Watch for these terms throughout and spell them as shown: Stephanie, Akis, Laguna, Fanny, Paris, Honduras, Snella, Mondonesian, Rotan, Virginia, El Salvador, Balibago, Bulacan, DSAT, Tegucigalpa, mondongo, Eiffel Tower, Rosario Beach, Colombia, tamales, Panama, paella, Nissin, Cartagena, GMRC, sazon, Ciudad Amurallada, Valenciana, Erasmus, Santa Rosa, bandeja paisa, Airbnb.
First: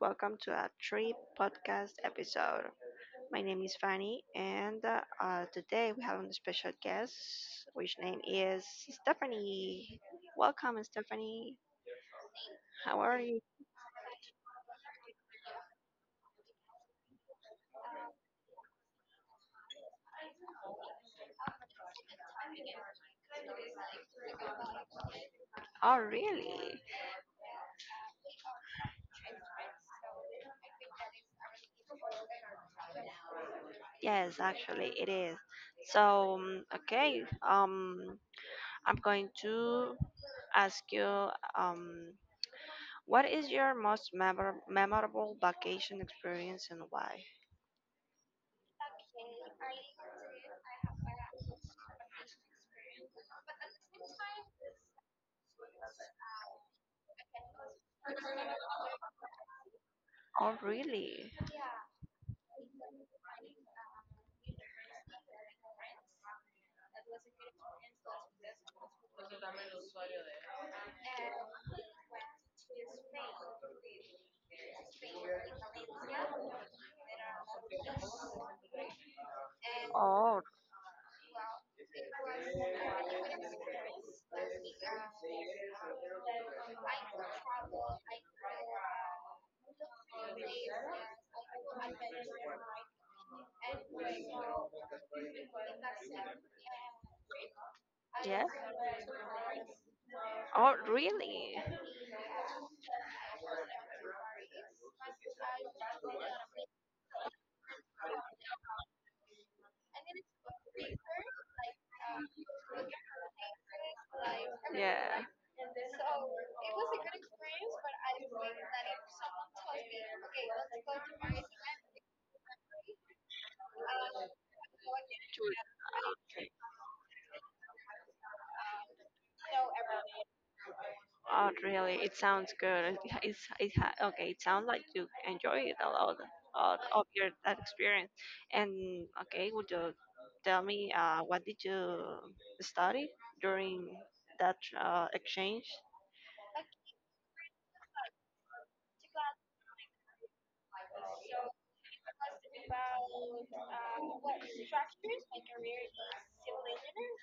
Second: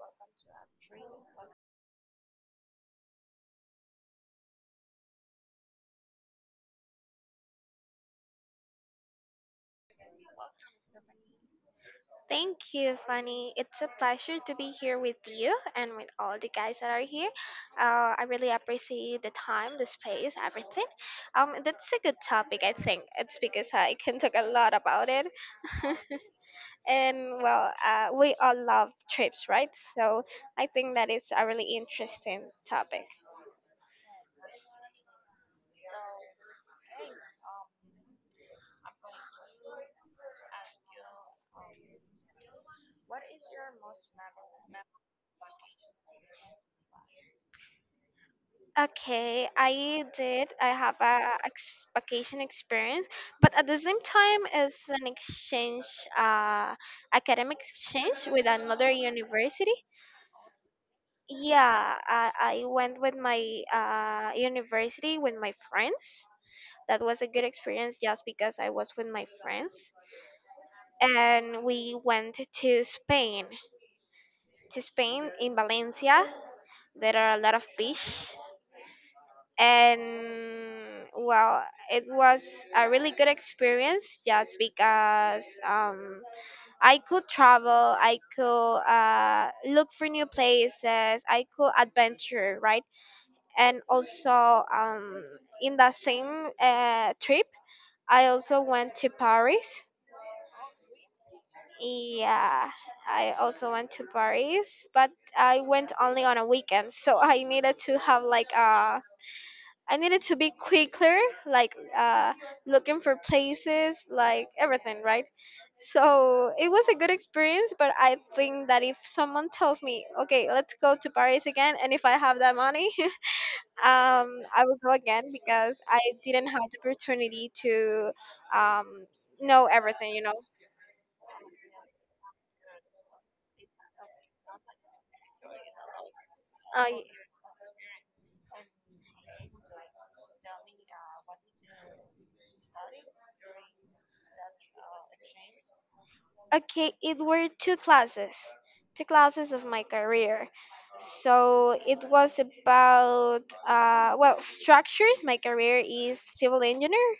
welcome to our trip podcast episode. My name is Fanny, and today we have a special guest, which name is Stephanie. Welcome, Stephanie. Thank you, How are you? Fanny. It's a pleasure to be here with you and with all the guys that are here. I really appreciate the time, the space, everything. That's a good topic, I think. It's because I can talk a lot about it. Oh, really? And well, we all love trips, right? So I think that is a really interesting topic. Yes, actually, it is. So, okay, um, I'm going to ask you, um, what is your most memorable vacation experience and why? Okay, I did. I have a vacation experience, but at the same time, it's an exchange, uh, academic exchange with another university. Oh, really? Yeah, I went with my university with my friends. That was a good experience just because I was with my friends, and we went to Spain. To Spain. In Valencia, there are a lot of beach. Oh. And well, it was a really good experience just because, I could travel, I could look for new places, I could adventure, right? And also, in that same trip, I Yes. also went to Paris. Oh, really? Yeah, I also went to Paris, but I went only on a weekend. So I needed to have like a, I needed to be quicker, like, looking for places, like everything, Yeah. right? So it was a good experience, but I think that if someone tells me, okay, let's go to Paris again, and if I have that money, I will go again because I didn't have the opportunity to, um, know everything. Oh, really? It sounds good. It, it's it ha- Okay. It sounds like you enjoy it a lot Uh, of your that experience. And okay, would you tell me what did you study during that exchange? Okay, it were two classes, of my career. So it was about, well, structures. My career is civil engineer,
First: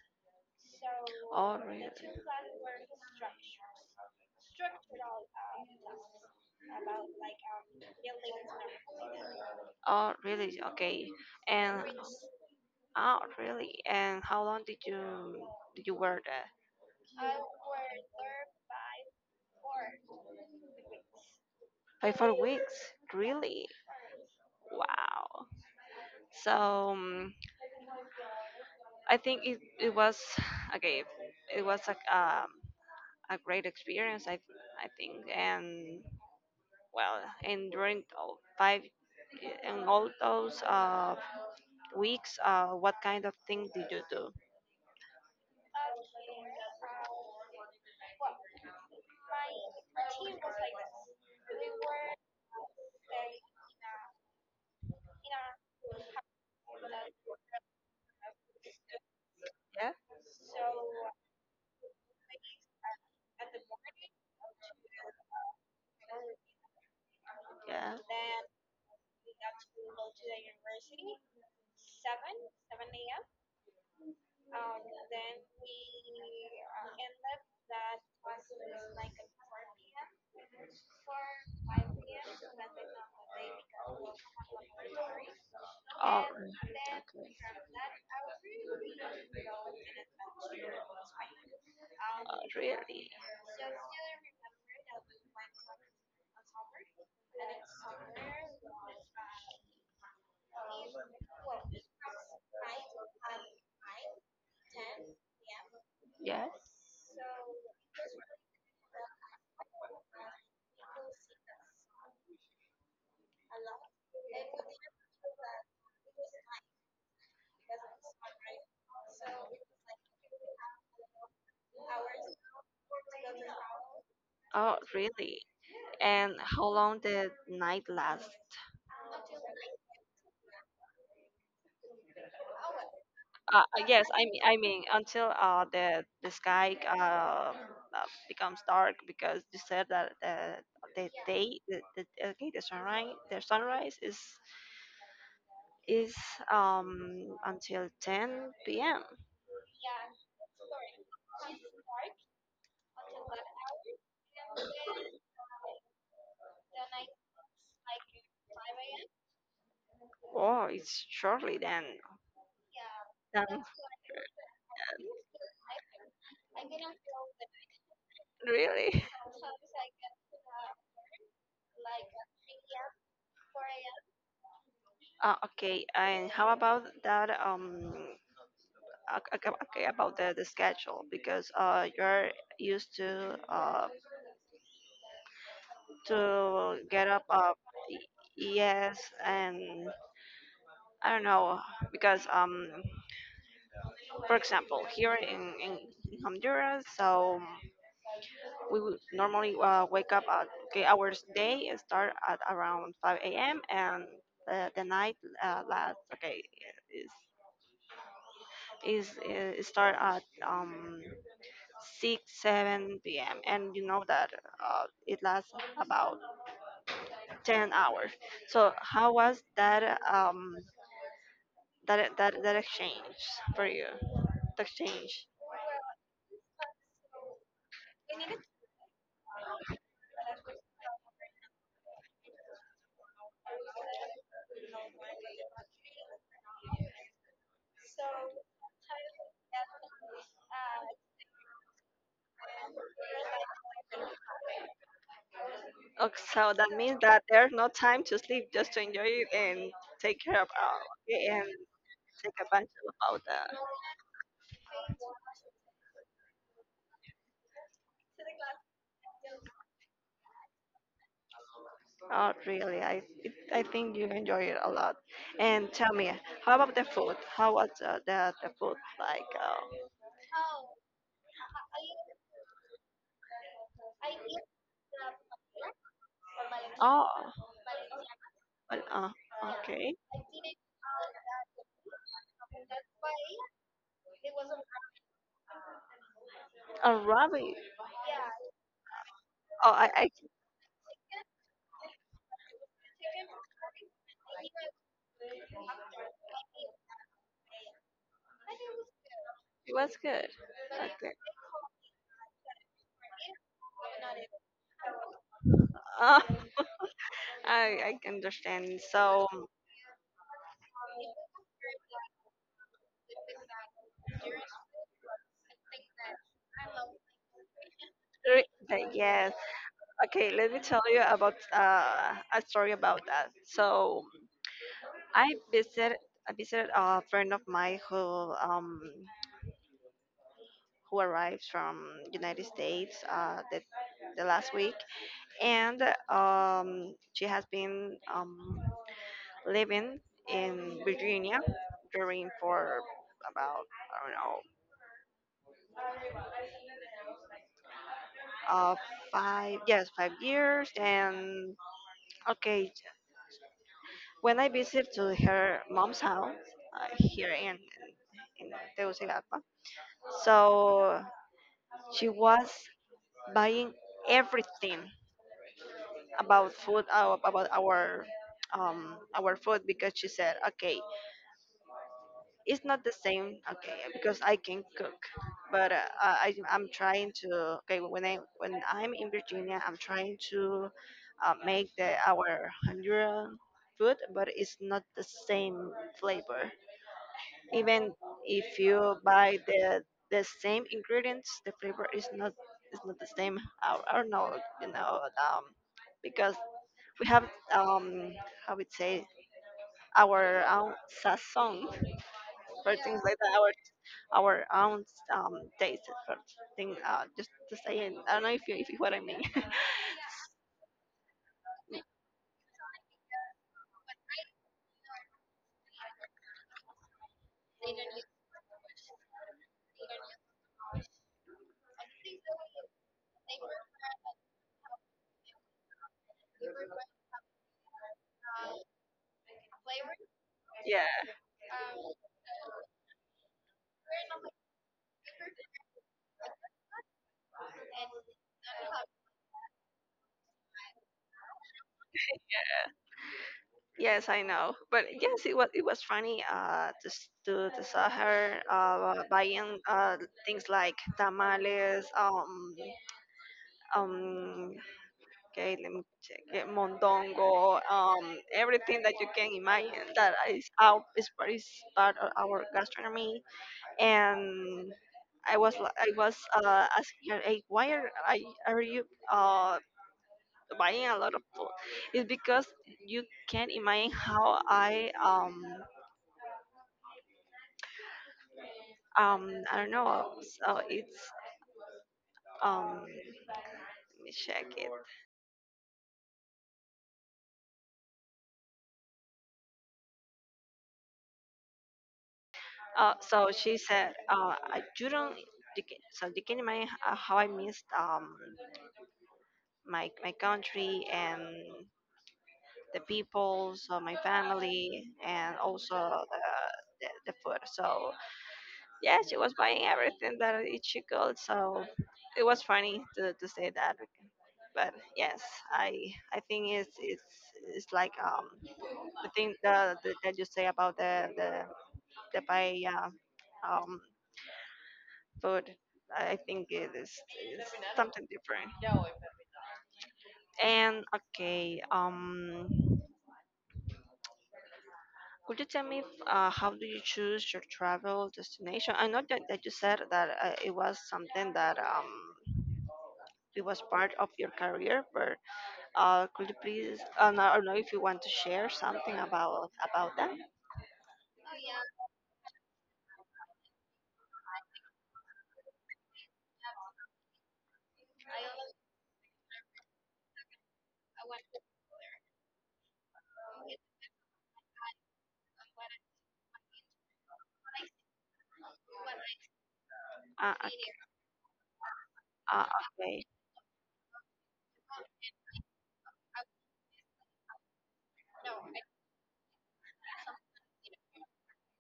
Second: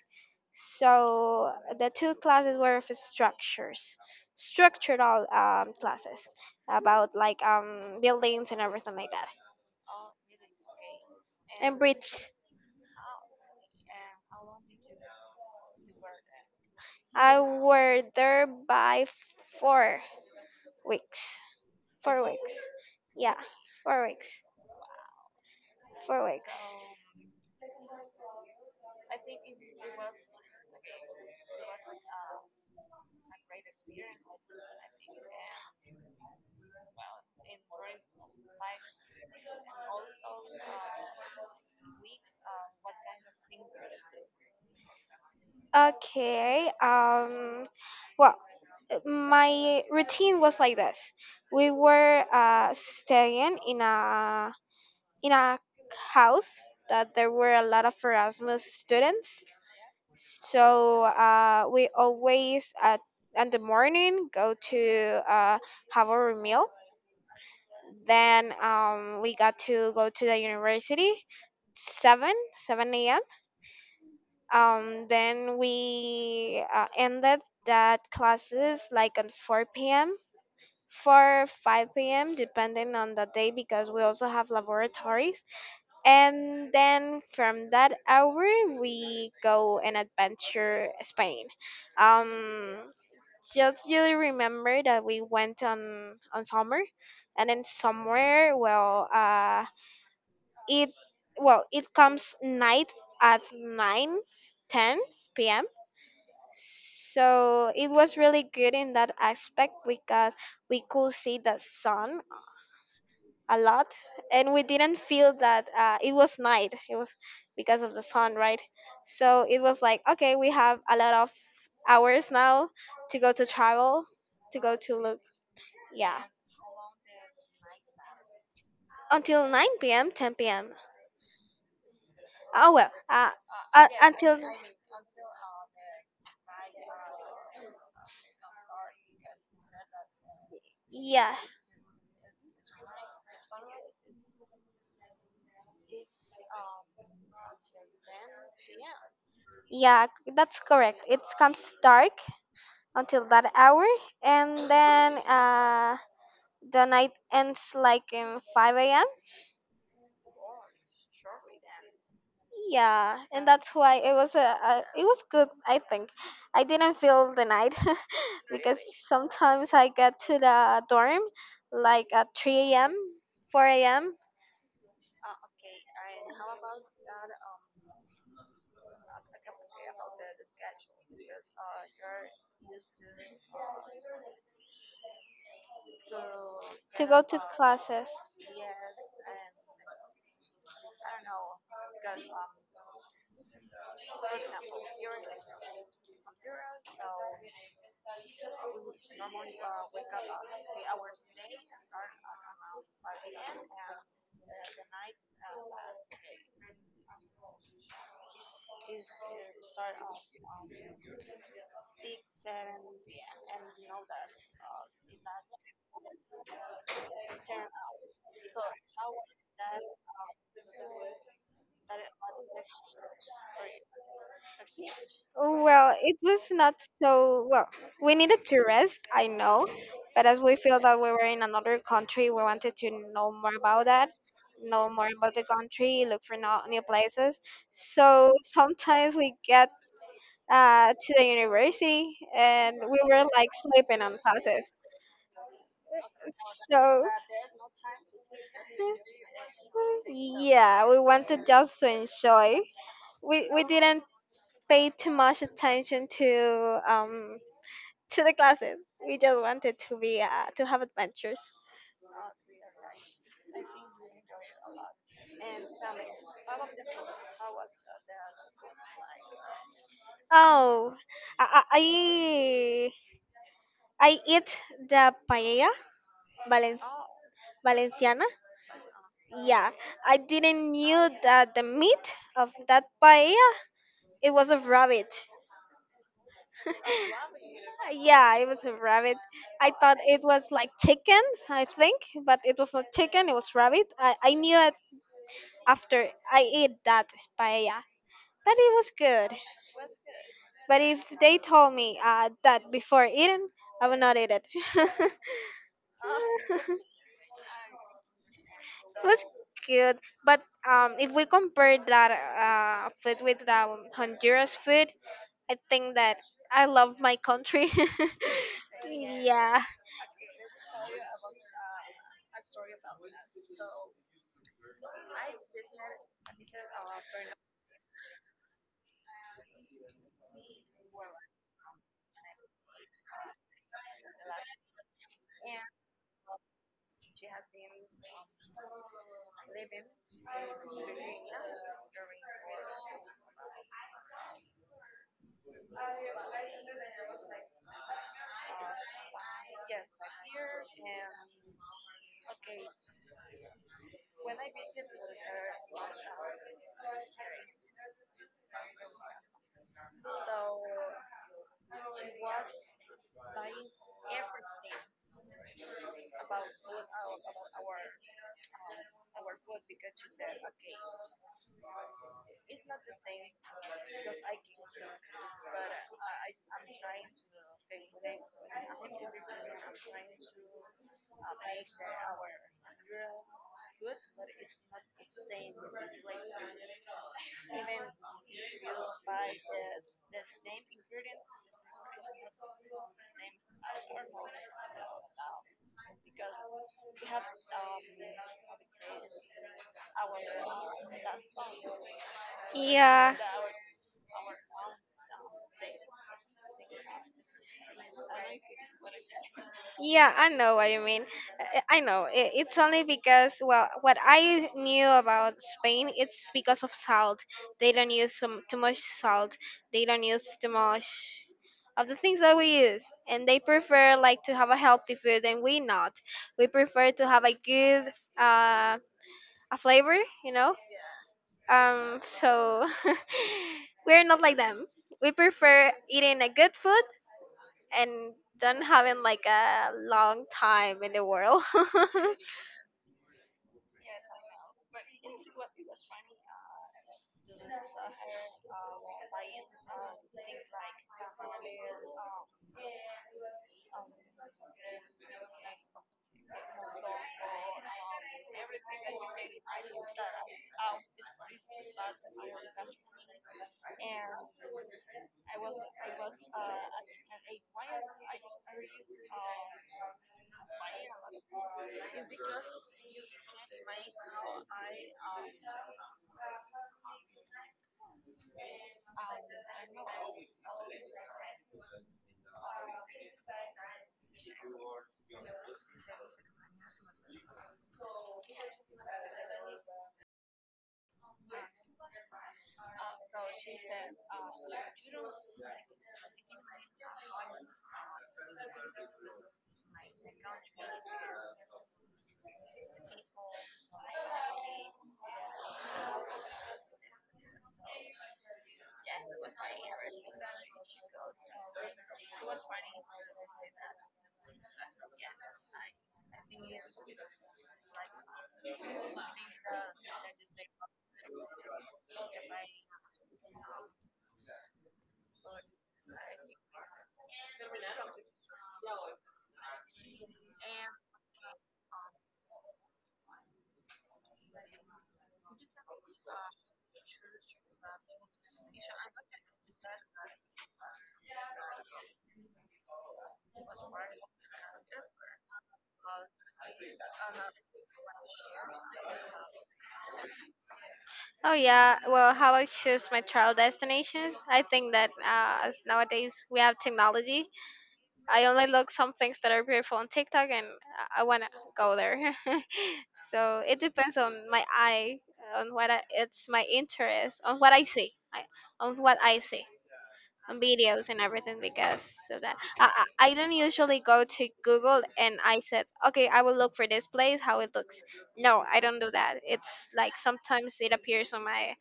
so Oh, really? the two classes were of structures, structural classes about, like, buildings and everything like that. Oh, really? Okay. And And bridge. Oh, really? And how long did you wear that? I were there by 4 weeks, Five, four four weeks, weeks? Yeah, Really? 4 weeks, Wow. 4 weeks. So I think it was okay. It was a great experience. I think and well, and during all five and all those weeks, what kind of thing did you do? Okay. Well, my routine was like this. We were staying in a house that there were a lot of Erasmus students. Yeah. So, we always at in the morning go to have our meal. Yeah. Then, we got to go to the university seven seven a.m. Then we ended that classes like at 4 p.m., 4 5 p.m., depending on the day because we also have laboratories. Oh. And then from that hour we go and Okay. adventure Spain. Oh, Um, really? just, you remember that we went on summer, and then somewhere, well, it it comes night at 9, 10 p.m. Yes. So it was really good in that aspect because we could see the sun a lot, and we didn't feel that, it was night. It was because of the sun, right? So it was like, okay, we have a lot of hours now to go to travel, to go Oh, to look. really? Yeah, And how long did night last? until 9 p.m., 10 p.m. Oh well, Yes, I until, mean, I mean, until the sky becomes dark because you said that the yeah, day the okay the sunrise is until 10 p.m. yeah, that's correct. It comes dark until that hour, and then the night ends like in 5 a.m. Oh, it's shortly then. Yeah, Then and that's why it was good, I think. I didn't feel the night because really? sometimes I get to the dorm like at 3 a.m., 4 a.m., Okay. And how about that? Okay, about the schedule, because you're used to to get go up to y- classes. yes, and I don't know, because for example, here in Honduras, so we would normally wake up at okay hours day, and start at around 5 a.m., and the night last okay is is start at 6, 7 p.m., and you know that it lasts about 10 hours. So how was that that exchange for you, the exchange? Oh, well, it was not so well. We needed to rest, I know, but as we feel that we were in another country, we wanted to know more about that, know more about the country, look for no, new places. So sometimes we get, to the university and we were like sleeping on classes. Okay, so that So, means that there's no time to sleep, just to enjoy it and take care of yeah, we it and wanted just to take enjoy. advantage about We that. we didn't pay too much attention to, to the classes. We just wanted to have adventures. Oh, really? I think you enjoy it a lot. And tell me, how about the food? How was the food like? Oh, I I, I I eat the paella Valen- Oh, Valenciana. well, Yeah, okay. I didn't knew that the meat of that paella it was a rabbit. A rabbit. Yeah, it was a rabbit. I Oh, thought I it was like chicken, I think, but it was not chicken. It was rabbit. I knew it after I ate that paella, but it was good. it was good. But if Okay. they told me, that before eating, I would not eat it. Uh, It I understand. was So, good, but, if we compare that food with, Honduras food, I think that I love my country. Yes. Yeah. Okay, let me tell you about a story about that. So, I visited I visited a friend of mine who arrived from United States the last week, and she has been living in Virginia during for about I don't know uh five, yes, 5 years. And okay, when I visit to her mom's house here in Tegucigalpa, so she was buying everything about food, about our food, because she said, okay, it's not the same, okay, because I can cook, but I'm trying to, okay, when I'm in Virginia, I'm trying to make the our Honduran food, but it's not the same flavor, even if you buy the same ingredients, the flavor is not the same, I don't know, you know um because we have, um how would say, our own sazon for things Yeah. like that, our own taste for thing. Just to say, and I don't know if you what I mean. Yeah, I know what you mean. I know. It's only because, well, what I knew about Spain, it's because of salt. They don't use too much salt. They don't use too much of the things that we use. And they prefer, like, to have a healthy food, and we not. We prefer to have a good, a flavor, you know? Yeah. So we're not like them. We prefer eating a good food and don't having like a long time in the world. Yes, I know. But yes, it was funny to s- to saw her buying things like tamales, um, okay, let me check, it, mondongo, everything that you can imagine that is out is part of our gastronomy. And I was asking her, hey, why are I are you uh, buying a lot of food? It's because you can't imagine how I don't know. So it's let me check it. So she said, you don't. You can, so you can imagine how I missed my country and the people, so my family, and also the food. So yeah, she was buying everything that she could. So it was funny to say that. But yes, I think it's like the thing that you say about the paella um food. I think it's something different. And okay, could you tell me how do you choose your travel destination? I know that you said that it was something that it was part of your career, but could you please? No, I don't know if you want to share something about that. Oh, yeah. Well, how I choose my travel destinations? I think that, as nowadays we have technology. I only look some things that are beautiful on TikTok, and I want to go there. So it depends on my eye, on what I, it's my interest, on what I see, on what I see. Uh, And uh, videos and everything because of that. I, okay, I I don't usually go to Google and I said, okay, I will look for this place, how it looks. No, I don't do that. It's like sometimes it appears on my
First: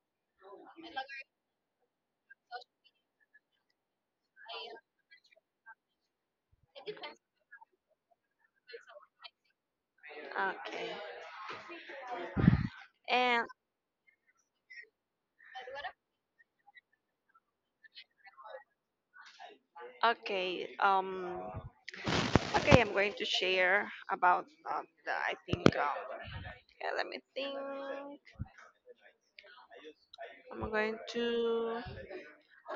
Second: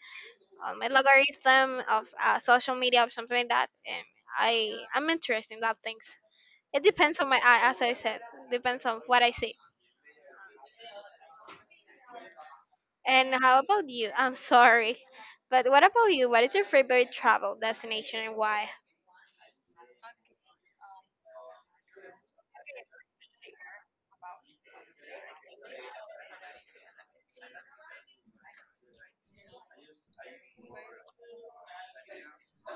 on my logarithm of, social media or something like that, and I'm interested in that things. It depends on my eye, as I said, depends on what I see. okay, And and how about you? I'm sorry, but what about you? What is your favorite travel destination and why? okay. Okay, I'm going to share about. I think. Yeah, let me think. I'm going to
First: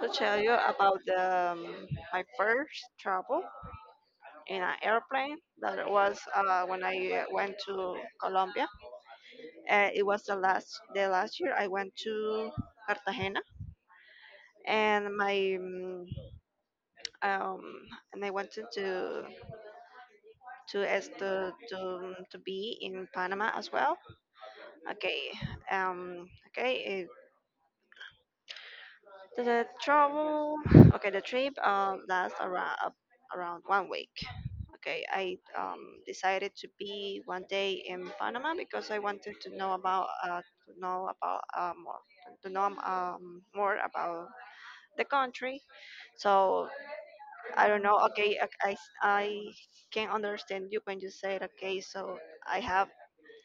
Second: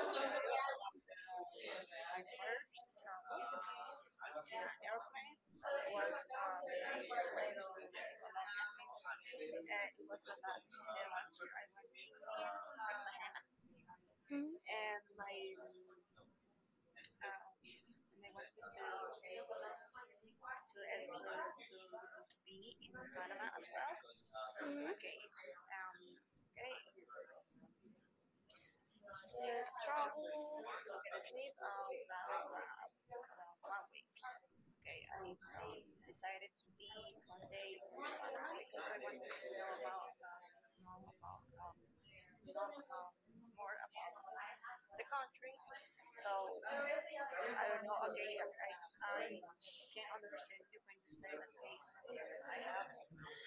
to tell you about my first travel in an airplane. That was when I went to Colombia. It was the last year I went to Cartagena. Mhm, And um and I wanted to be in Panama as well. mhm. Okay, okay, it, the travel. Okay, the trip lasts around 1 week. Okay, I decided to be 1 day in Panama, because I wanted to know about more to know more about the country. So I don't know. Okay, I can understand you when you said, okay, so I have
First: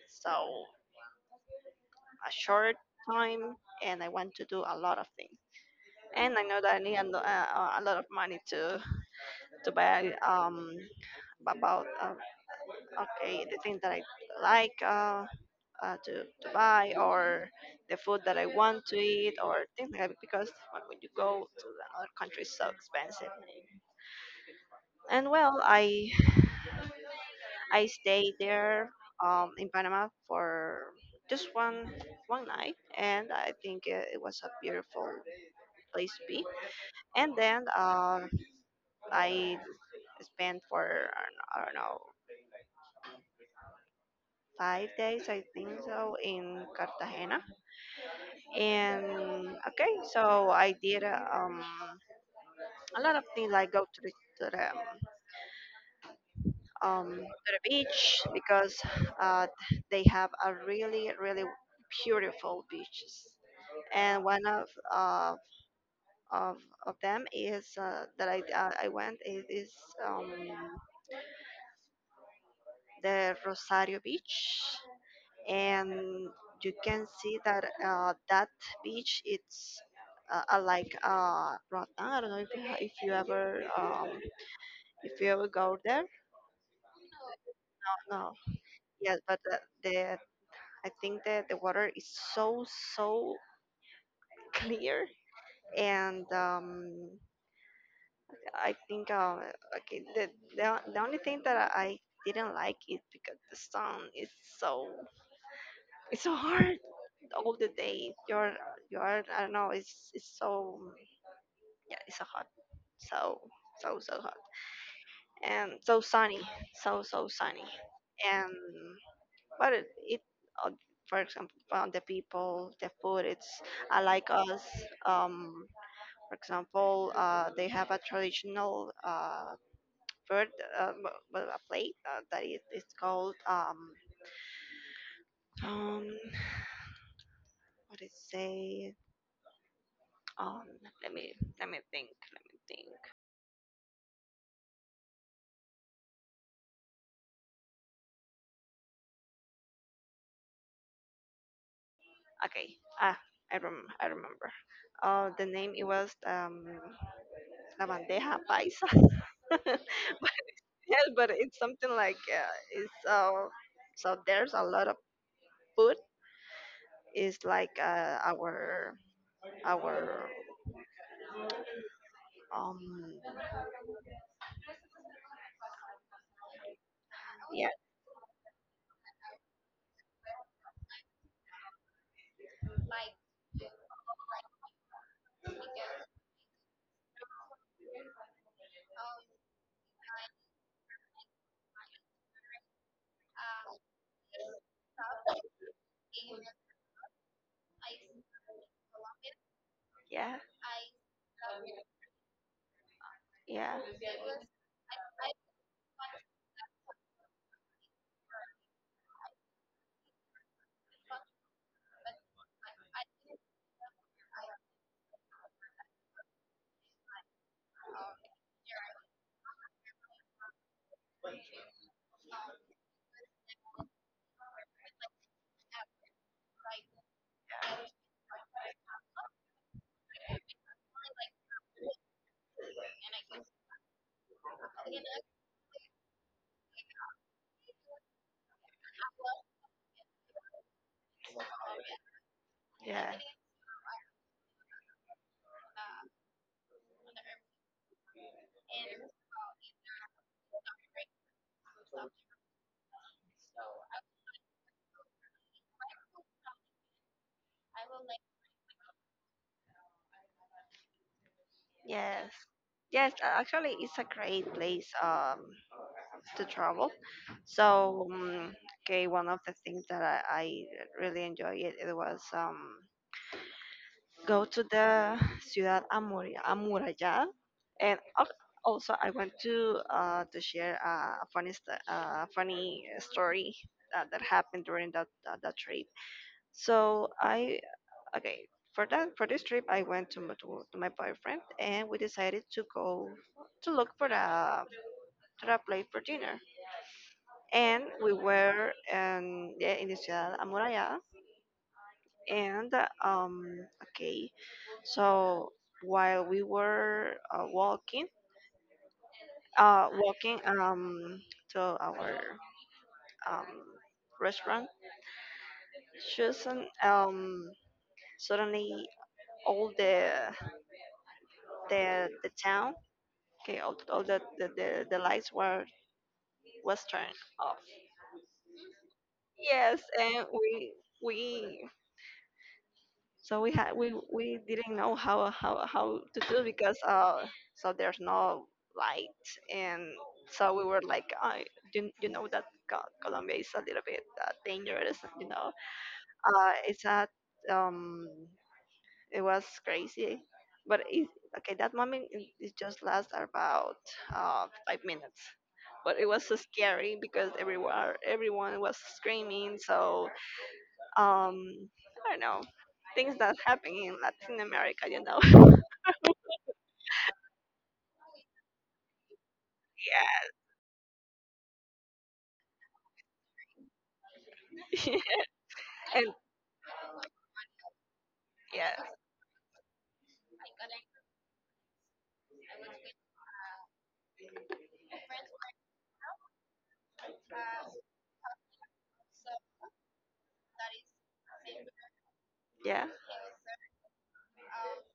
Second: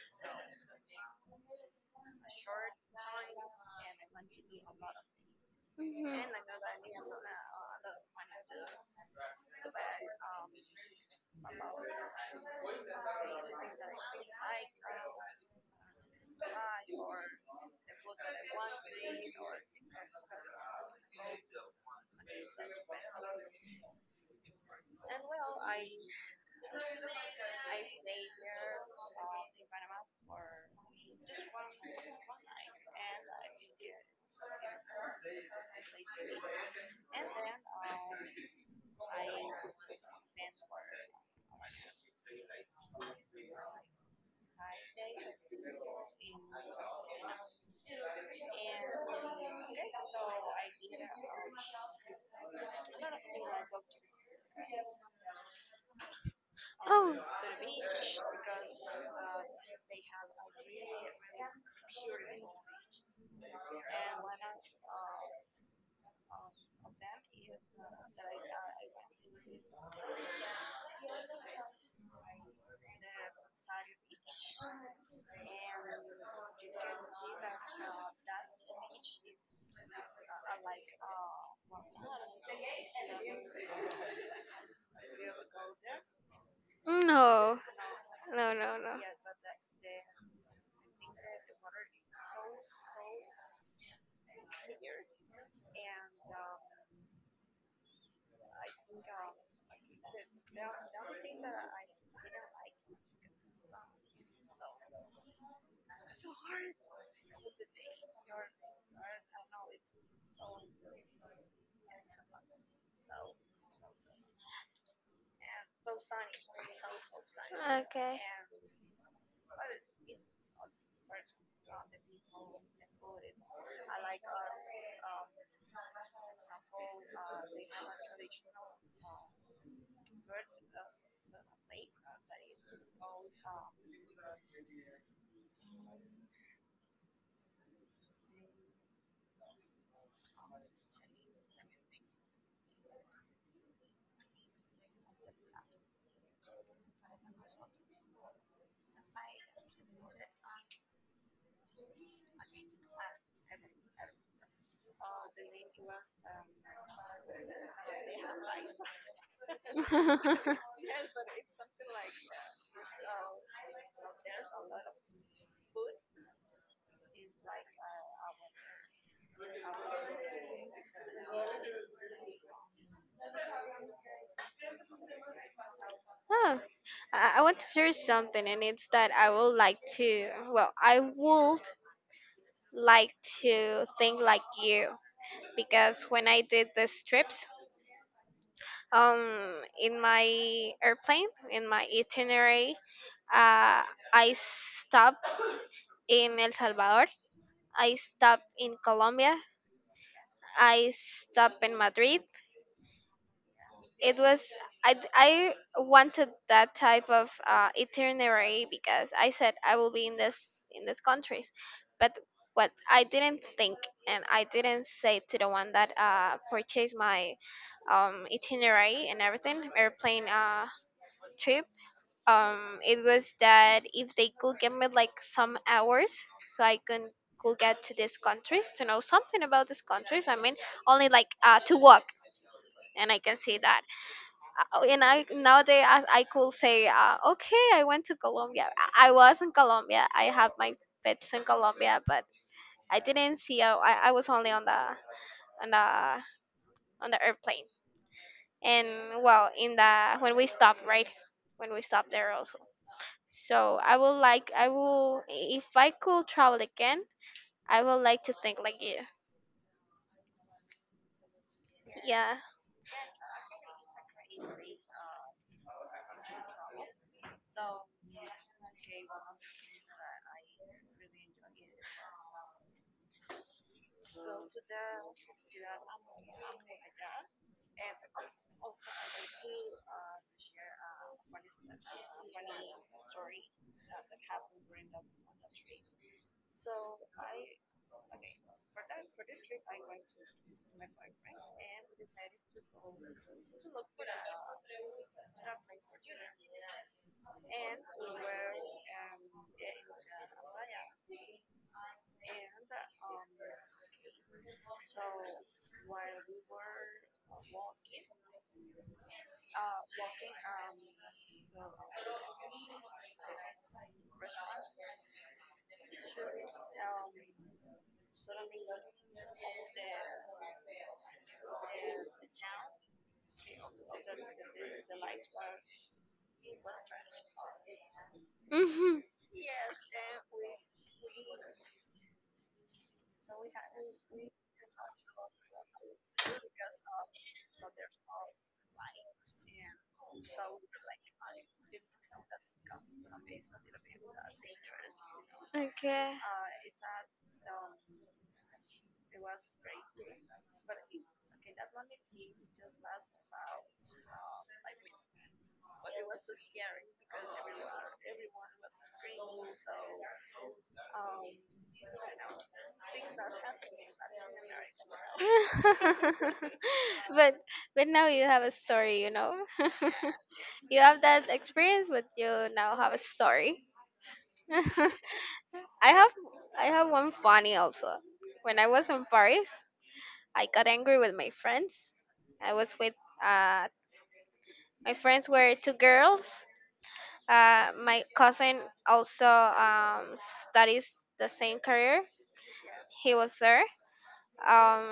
so a short time and I want to do a lot of things. Mhm. And I know that I need a lot of money to buy about, okay, the things that I like, to buy, or the food that I want to eat, or things like that, because when you go to another country, it's so expensive. And well, I stayed there, in Panama, for just one night, and I think it, it was a beautiful place to be. And then I spent for I don't know 5 days, I think so, in Cartagena. And okay, so I did a lot of things. I go to the um, Oh. to the beach, because uh, they have a really really beautiful beaches, and one of of, of them is, that I, went, is um, the Rosario Beach. And you can see that that beach it's, like Rotan. I don't know if if you ever, if you ever go there. No, No, no, no, no. yes, but the I think that the water is so, so clear. And I think, okay, the, the only thing that I didn't like is because the song is so it's so hard all the day. You're I don't know it's so, yeah, it's so hot, so so so hot, and so sunny, so so sunny. Okay. And but it uh, for example, the people, the food, it's I like us, um for example they have a traditional bird, uh, m- well, a plate that is it's called, um what is say, um let me think, let me think okay, ah I remember the name, it was la bandeja paisa. But yeah, but it's something like, it's so there's a lot of food. It's like our um Oh, I want to yeah, share something, and it's that I would like to. Well, I would like to think like you. Because when I did the trips, um, in my airplane, in my itinerary, uh, I stopped in El Salvador, I stopped in Colombia, yeah, I stopped in Madrid. yeah, It was, I wanted that type of itinerary because I said I will be in this in these countries, but what I didn't think and I didn't say to the one that, purchased my, itinerary and everything, airplane, trip, it was that if they could give me like some hours so I can could get to these countries to know something about these countries, I mean, only like, to walk and I can see that, and I nowadays I could say, okay, I went to Colombia. I was in Colombia. I had my pets in Colombia, but I yeah. didn't see. I was only on on the the airplane. And well, in the when we stopped, right? When we stopped there also. So I will like, I will, if I could travel again, I would like to think like you. Yes. Yeah. Yes, actually, it's a great place to travel. So, okay, one of the things that I really enjoyed it, it was go to the Ciudad Amurallada, and also I want to share a funny story that, that happened during that, that, that trip. So I okay for that for this trip I went to, my boyfriend, and we decided to go to look for a Ra played for dinner. And we were in, yeah, in the Ciudad Amurallada. And um, okay, so while we were walking, to our um, restaurant, Susan, suddenly all the town, okay, all the lights were was turned off. Mhm. Yes, and we so we had we didn't know how to do, because so there's no light. And so we were like, I you know that Co- Colombia is a little bit dangerous, you know Okay. It's a um it was crazy, but okay, that moment it just lasts about 5 minutes, but it was so scary because everywhere everyone was screaming. So um I don't know, things that happen in Latin America. but but now you have a story. You have that experience, but you now have a story. Yeah. I have And I have one funny also. When I yeah, was in Paris, I got angry with my friends. I was with, uh my friends were two girls. My cousin also, studies the same career. yeah, He was there, um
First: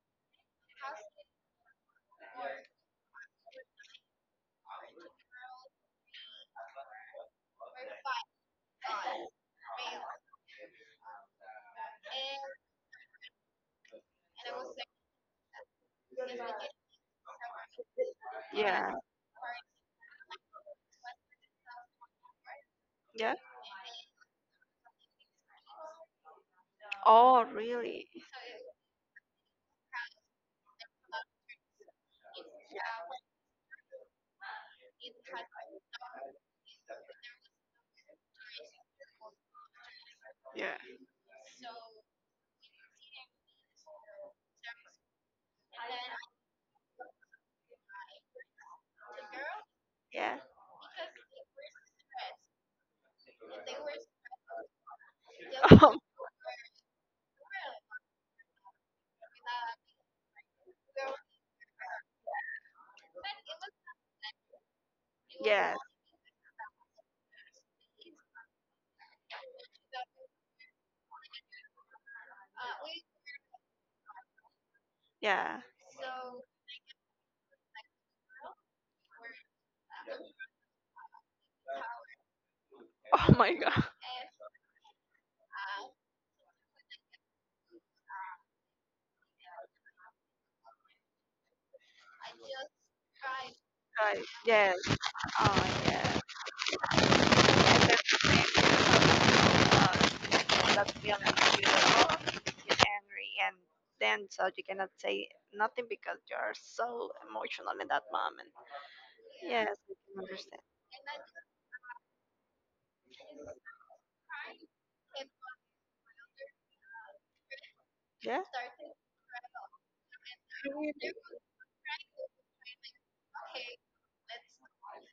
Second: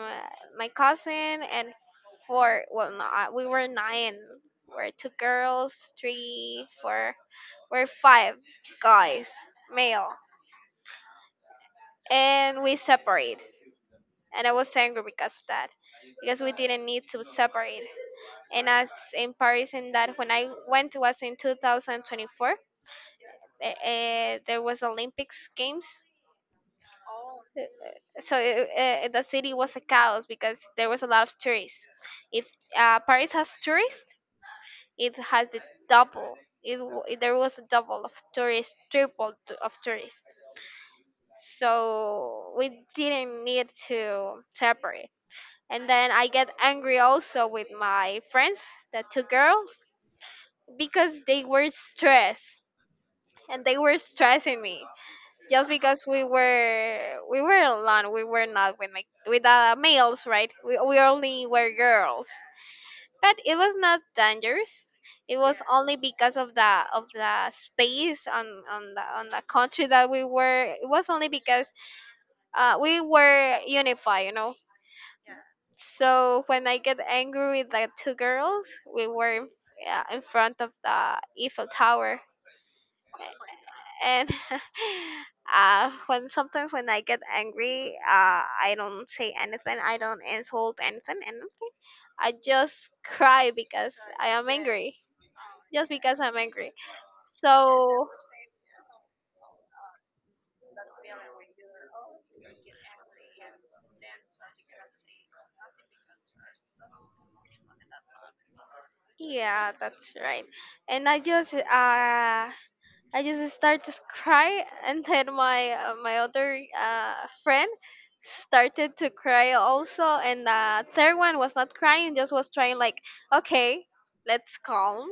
my cousin, and four well not we were nine. We're two girls, three, four. We're five guys, male, and we separate. And I was angry because of that, because we didn't need to separate. And as yeah, in Paris, in that, when I went was in 2024, yeah. uh, there was Olympics games. Oh, really? Uh, so, the city was a chaos because there was a lot of tourists. If, Paris has tourists, it has the double. It, w- it There was a double of tourists, of tourists. Yeah, So we didn't need to separate, and then I get angry also with my friends, the two girls, yeah. because they were stressed and they were stressing me, just Um, because we were alone. We were not with my, with the males, right? We only were girls. But it was not dangerous. It was, yes, yeah, only because of the space on on the country that we were. It was only because, we were unified, you know. yeah. So when I get angry with the two girls, we were, in front of the Eiffel Tower, Oh my God. and when sometimes when I get angry, I don't say anything. I don't insult anything, and I just cry because Right. I am, yeah, Yes. angry. Oh, Just yeah. because I'm angry. And then So, uh, that feeling that you are angry, and then so you cannot say nothing because you are so emotional in that moment. yeah, Yes, I that's can right. understand. And I just start to cry, and then my other friend started to cry also, and the Yeah. third one was not crying, just was trying, like, okay, let's calm.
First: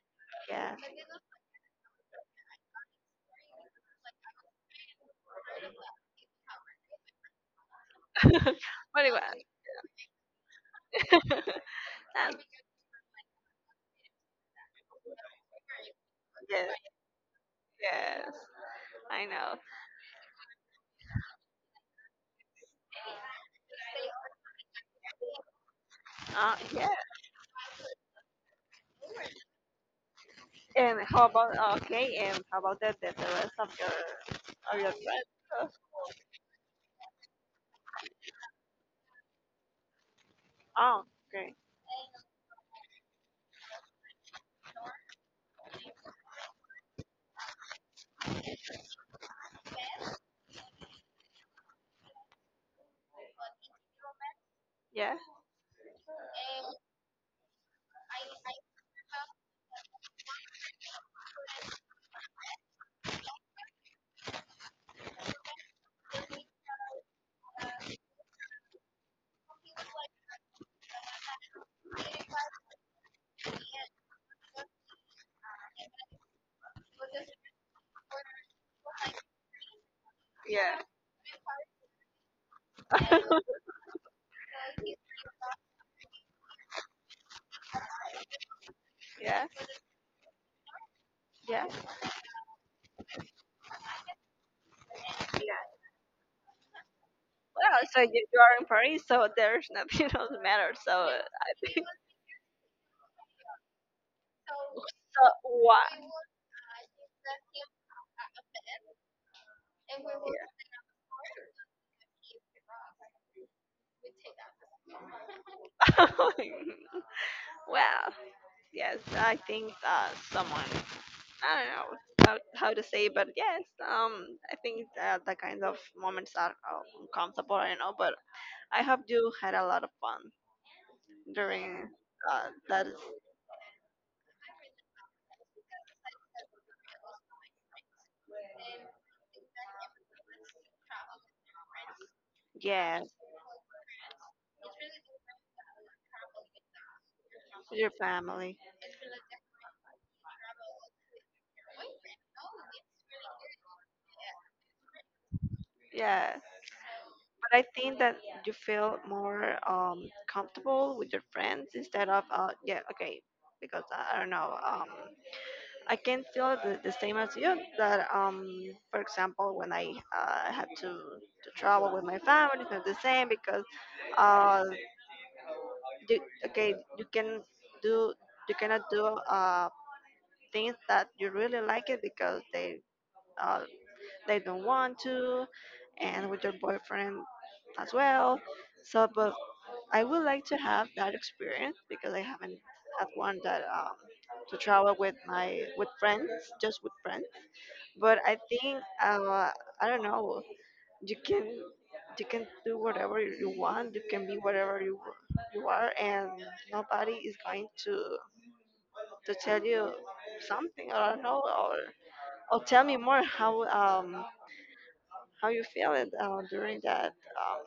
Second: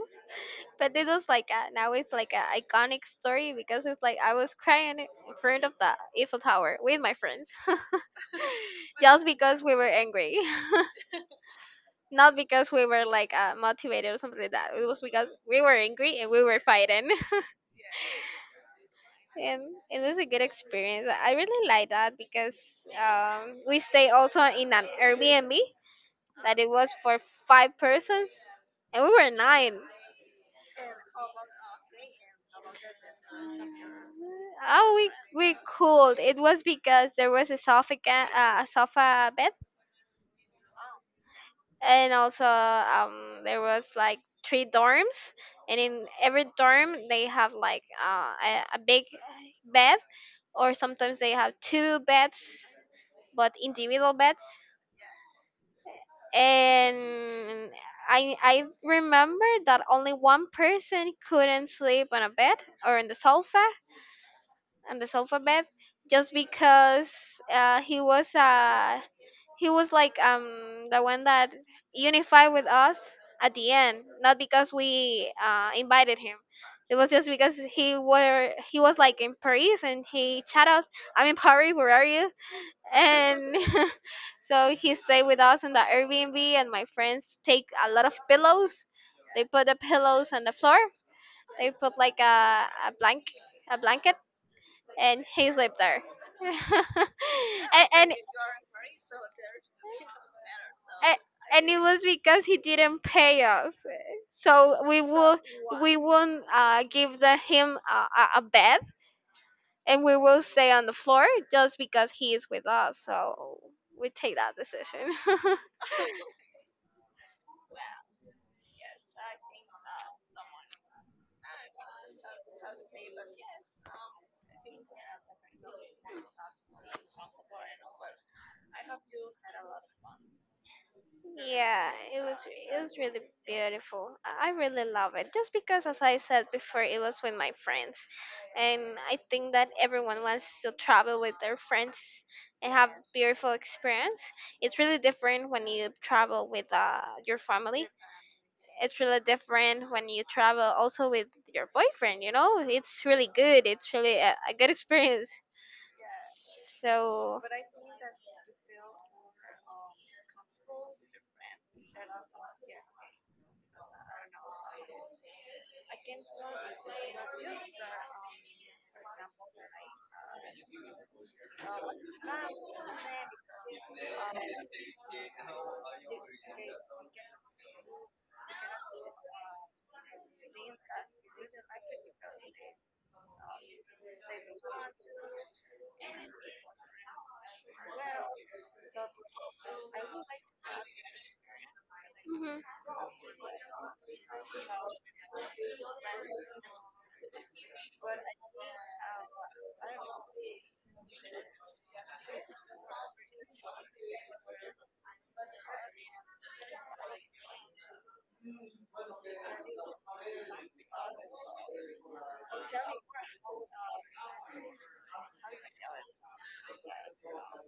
Yeah. But this was like a, now it's like an iconic story because it's like I was crying in front of the Eiffel Tower with my friends what do just because we were angry. Not Um, because we were like motivated or something like that. It was because we were angry and we were yes, fighting. yes, I know. And it was a good experience. I really like that because we stay also in an Airbnb that it was Yeah. for five persons, and we were nine. And how about okay? And how about the rest of your of Oh, your we friends? cooled. It was because there was a a sofa bed, Oh, okay. and also there was like three dorms, and in every dorm they have like a big bed, or sometimes they have two beds but individual beds. Yeah, And I remember that only one person couldn't sleep on a bed or on the sofa and the alphabet, just because uh, he was uh, he was like the one that unified with us at the end, not because we invited him. It was just because he was like in Paris and he chat yeah, us. I'm in Paris. Where are you? And so he stayed with us in the Airbnb. And my friends take a lot of pillows. They yeah, put the pillows on the floor. yeah, They put like a blank a blanket and he yeah. slept there. Well, and, so and you are in Paris, so there's nothing else matters. So a- I and it think was because he didn't pay us, so so. What? we won't give him a bed, and we will stay on the floor just because he is with us, so we take that decision. Yeah. Wow. Yes, I think someone I don't know how, how to say, but yes, I think that the kind of moments are uncomfortable. I know, but I hope you had a lot of fun during Yeah, it was it that. was really beautiful. I really love it just because, as I said before, it was with my friends, and I think that everyone wants to travel with their friends and have Yes, beautiful experience. It's really different when you travel with your with family. your family. It's really different when you travel also with your boyfriend. You know, it's really good. It's really a good experience. Yeah, So. but I think that you feel more comfortable with your friends instead of yeah okay because I don't know I can feel the same as you that for example when I had to travel with my family it's not the same because uh you, okay you can do you cannot do things that you really like it because uh they don't want to and with your boyfriend as well so but I would like to have that experience because I haven't had one that to travel with my with friends just with friends. But I think I don't know. You can you can do whatever you want. You can be whatever you are, and nobody is going to tell you something. I don't know, or tell me more how you feel it during that um,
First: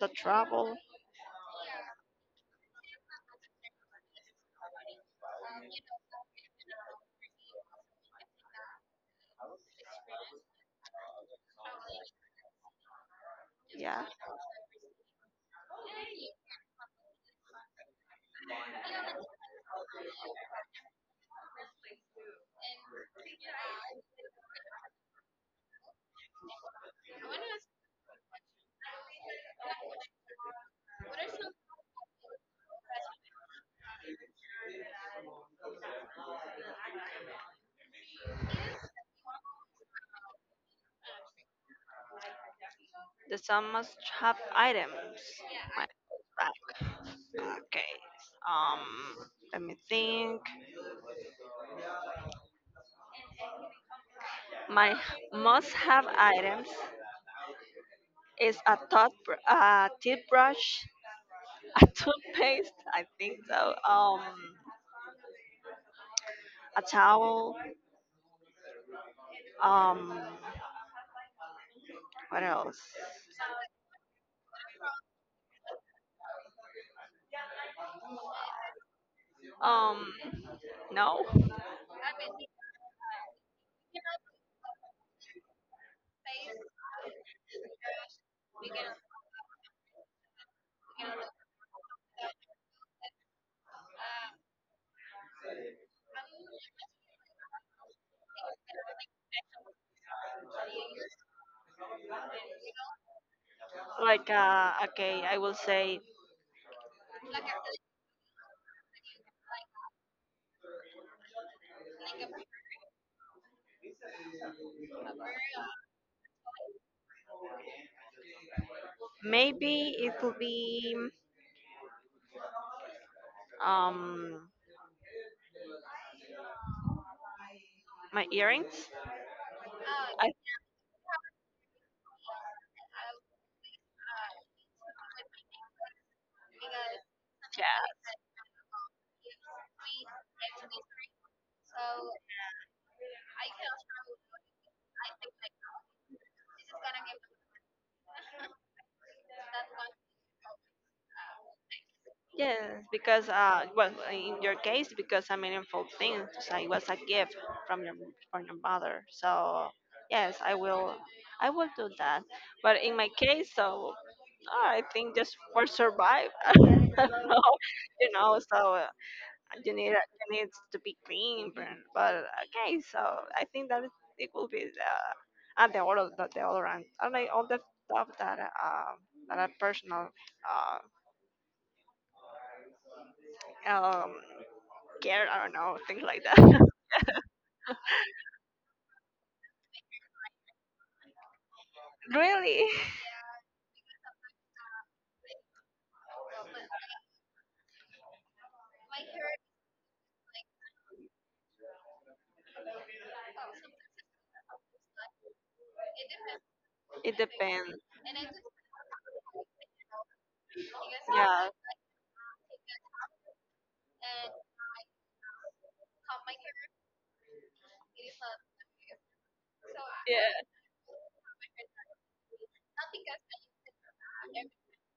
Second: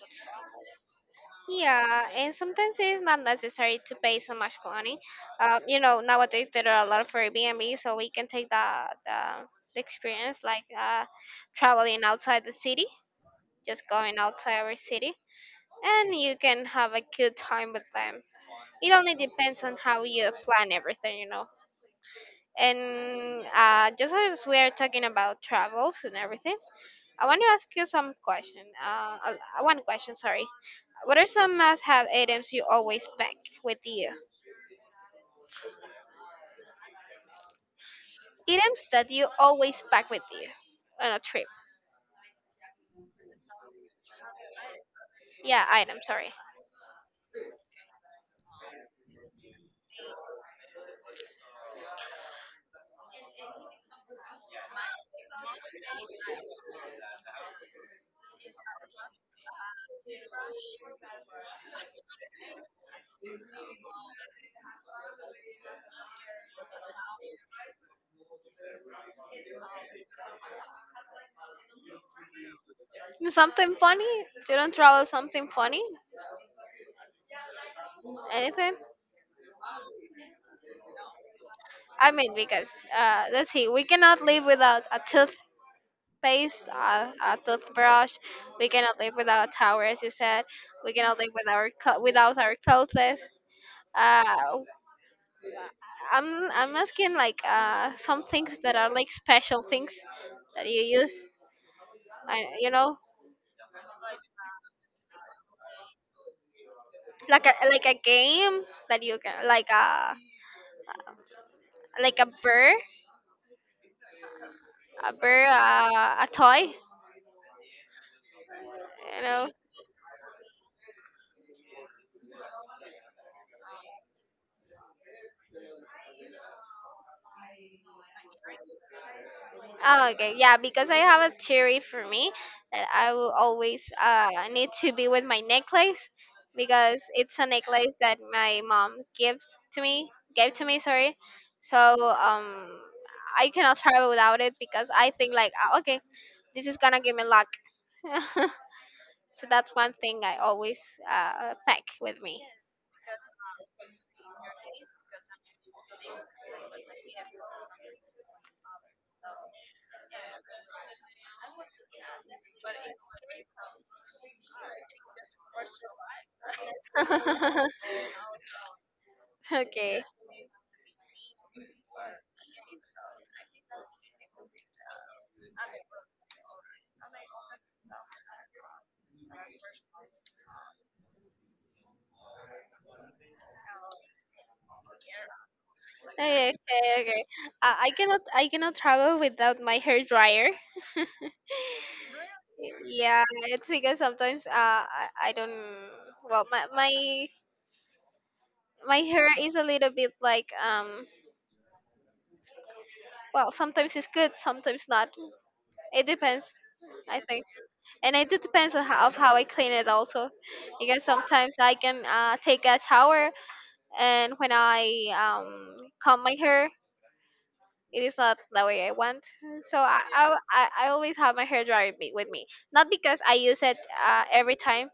the travel. Yeah, and sometimes it is not necessary to pay so much money. You know, nowadays there are a lot of Airbnb, so we can take the, the experience like traveling outside the city, just Yeah. going outside our city, and you can have a good time with them. It only depends on how you plan everything, you know. And just as we are talking about travels and everything, I want to ask you some question. One question, sorry. What are some must-have items you always pack with you? Items that you always pack with you on a trip. The some must have items. Yeah, My items. Sorry. backpack case. Let me think. My must have items is a tooth, a toothbrush, a toothpaste. I think so. A towel. Um, what else? Something funny? You don't travel something funny? Anything? Um, no. I mean, because let's see, we cannot live without a toothpaste, a toothbrush. We cannot live without a towel, as you said. We cannot live without our without our clothes. Uh, I'm asking like some things that are like special things that you use, you know, Like, okay, I will say like a game that you can, like a burr, a burr, a toy. You know. maybe it will be um my earrings. Oh, I okay. Yeah, because I have a theory for me that I will always need to be with my necklace because it's a necklace yeah. that my mom gives to me, gave to me. Sorry. So um. I cannot travel without it because I think like "Ah, okay, this is gonna give me luck." So that's one thing I always pack with me. Yes, because well, in your case, because a meaningful thing, so it was a gift from your from your mother. So yes, I will do that. But in my case, so I think just for survive, I don't know, Okay. you know. So you need Okay. you need to be clean, but okay. So I think that it will be the and the all around, and like all the stuff that that are personal uh um scared. I don't know, things like Okay. that. Okay. I cannot. I cannot travel without my hair dryer. Really, Yeah, it's because sometimes I don't. Well, my hair is a little bit like Well, sometimes it's good, sometimes not. It depends. it I think, depends. and it do depends on how, of how I clean it also, because Yeah, sometimes I can take a shower, and when I comb my hair, it is not the way I want. So I always have my with me, not because I use it every time.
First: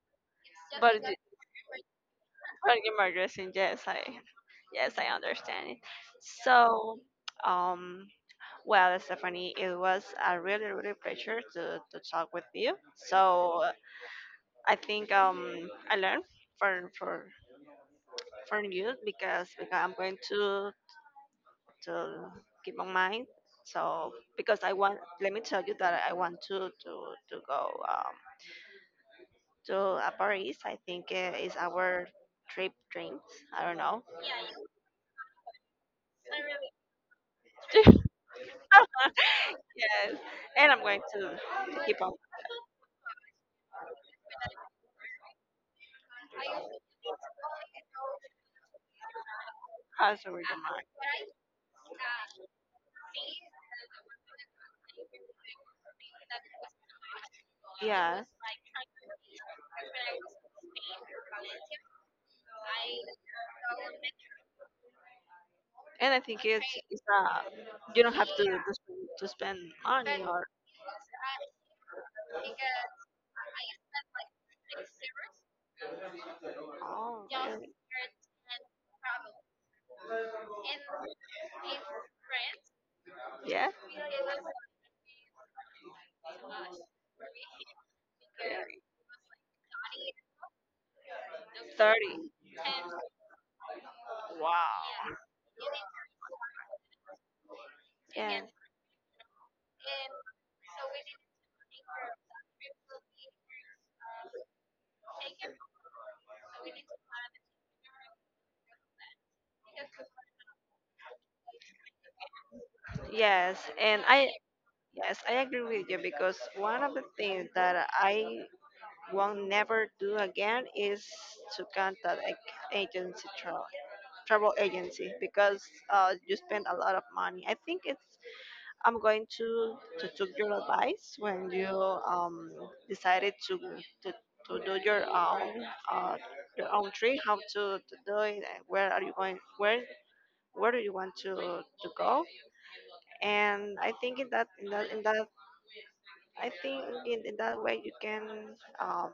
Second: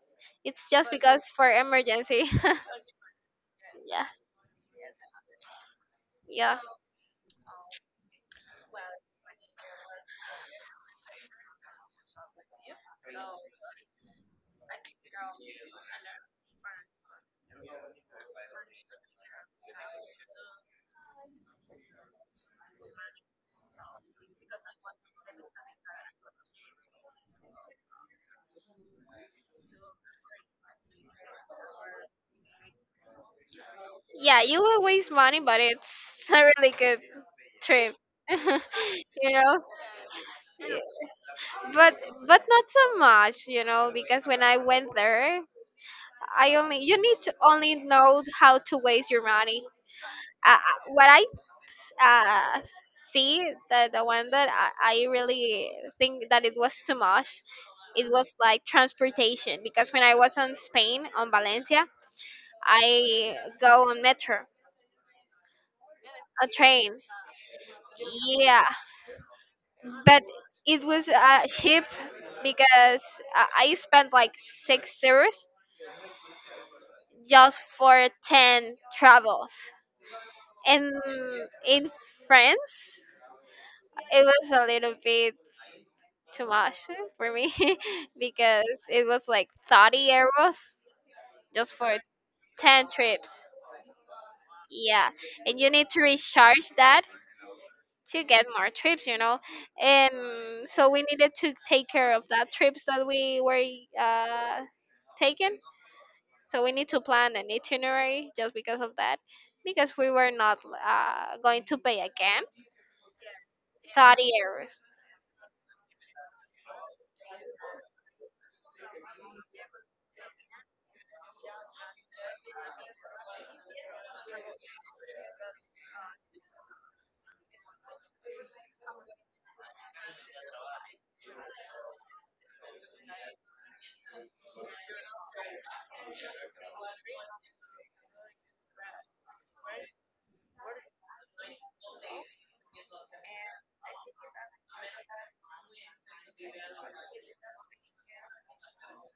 It's yeah. just But it- because for emergency. but are my dressing, Yeah, yes I understand it. yeah, So, um, well, Stephanie, it was a really really pleasure to talk with you. So I think I learned for for for you because I'm going to keep my mind. So because I want, let me tell you that I want to go. To Paris. I think is our trip dreams. I don't know. yeah. You will waste money, but it's a really good trip. You know, Yes, and I'm going to but keep on but not so much. You know, because when I went there, I only you need to only know how to waste your money. hustling with uh, the mark. what I uh, see, the one that I really think that it was too much, it Yes. was like transportation. Because when I was on Spain, on Valencia, I go on metro, And I think a train. it's you don't have to Yeah, to spend, to spend but money or it was cheap because I spent like €6 oh just really? for 10 travels. And in France, Yeah, it was a little bit too much for me because it was like 30 euros just for 30. 10 trips. Yeah, and you need to recharge that to Yeah, get more trips, you know. And so we needed to take care of that trips that we were uh, taken. So we need to plan an itinerary just because of that, because we were not going to pay again yes and 30 I euros. yes I agree with you because one of the things that I won't never do again is to contact a agency travel travel agency because you spend a lot of money. I think it's I'm going to take your advice when you um, decided to to do uh, your own trip, how to do it, and where are you going, where do you want to go, and I think in that in that I think in that way um,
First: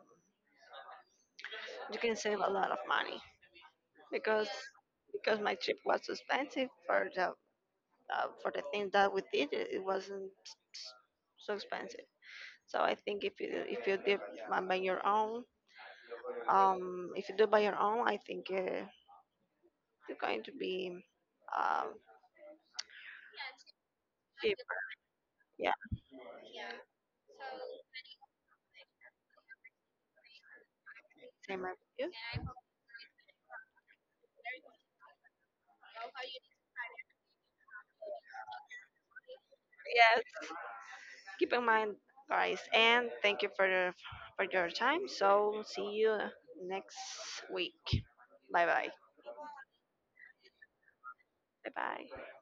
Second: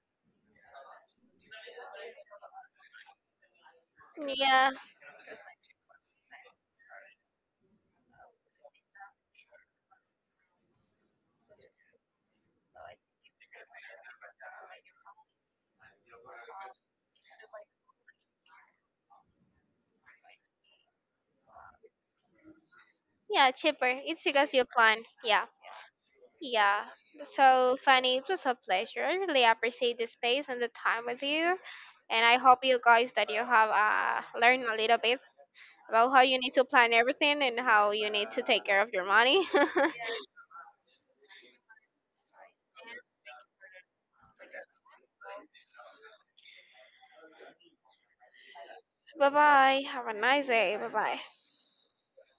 you can save a lot of money. because Yeah, because my trip was expensive for the thing that we did. It wasn't s- s- so expensive. So I think if you do by your own, if you do by your own, I think you're going to be um yeah, cheaper. It's because cheaper. you plan. Yeah. Yeah, Yeah, so Fanny, it was a pleasure. I really appreciate the space and the time with you, same as you. and I hope you guys that you have learned a little bit about how you need to plan everything and how you need to take care of your money. Yes, keep in mind, guys, and thank you for your time. So see you next week. Bye bye. Bye bye. Have a nice day. Bye bye. Bye bye.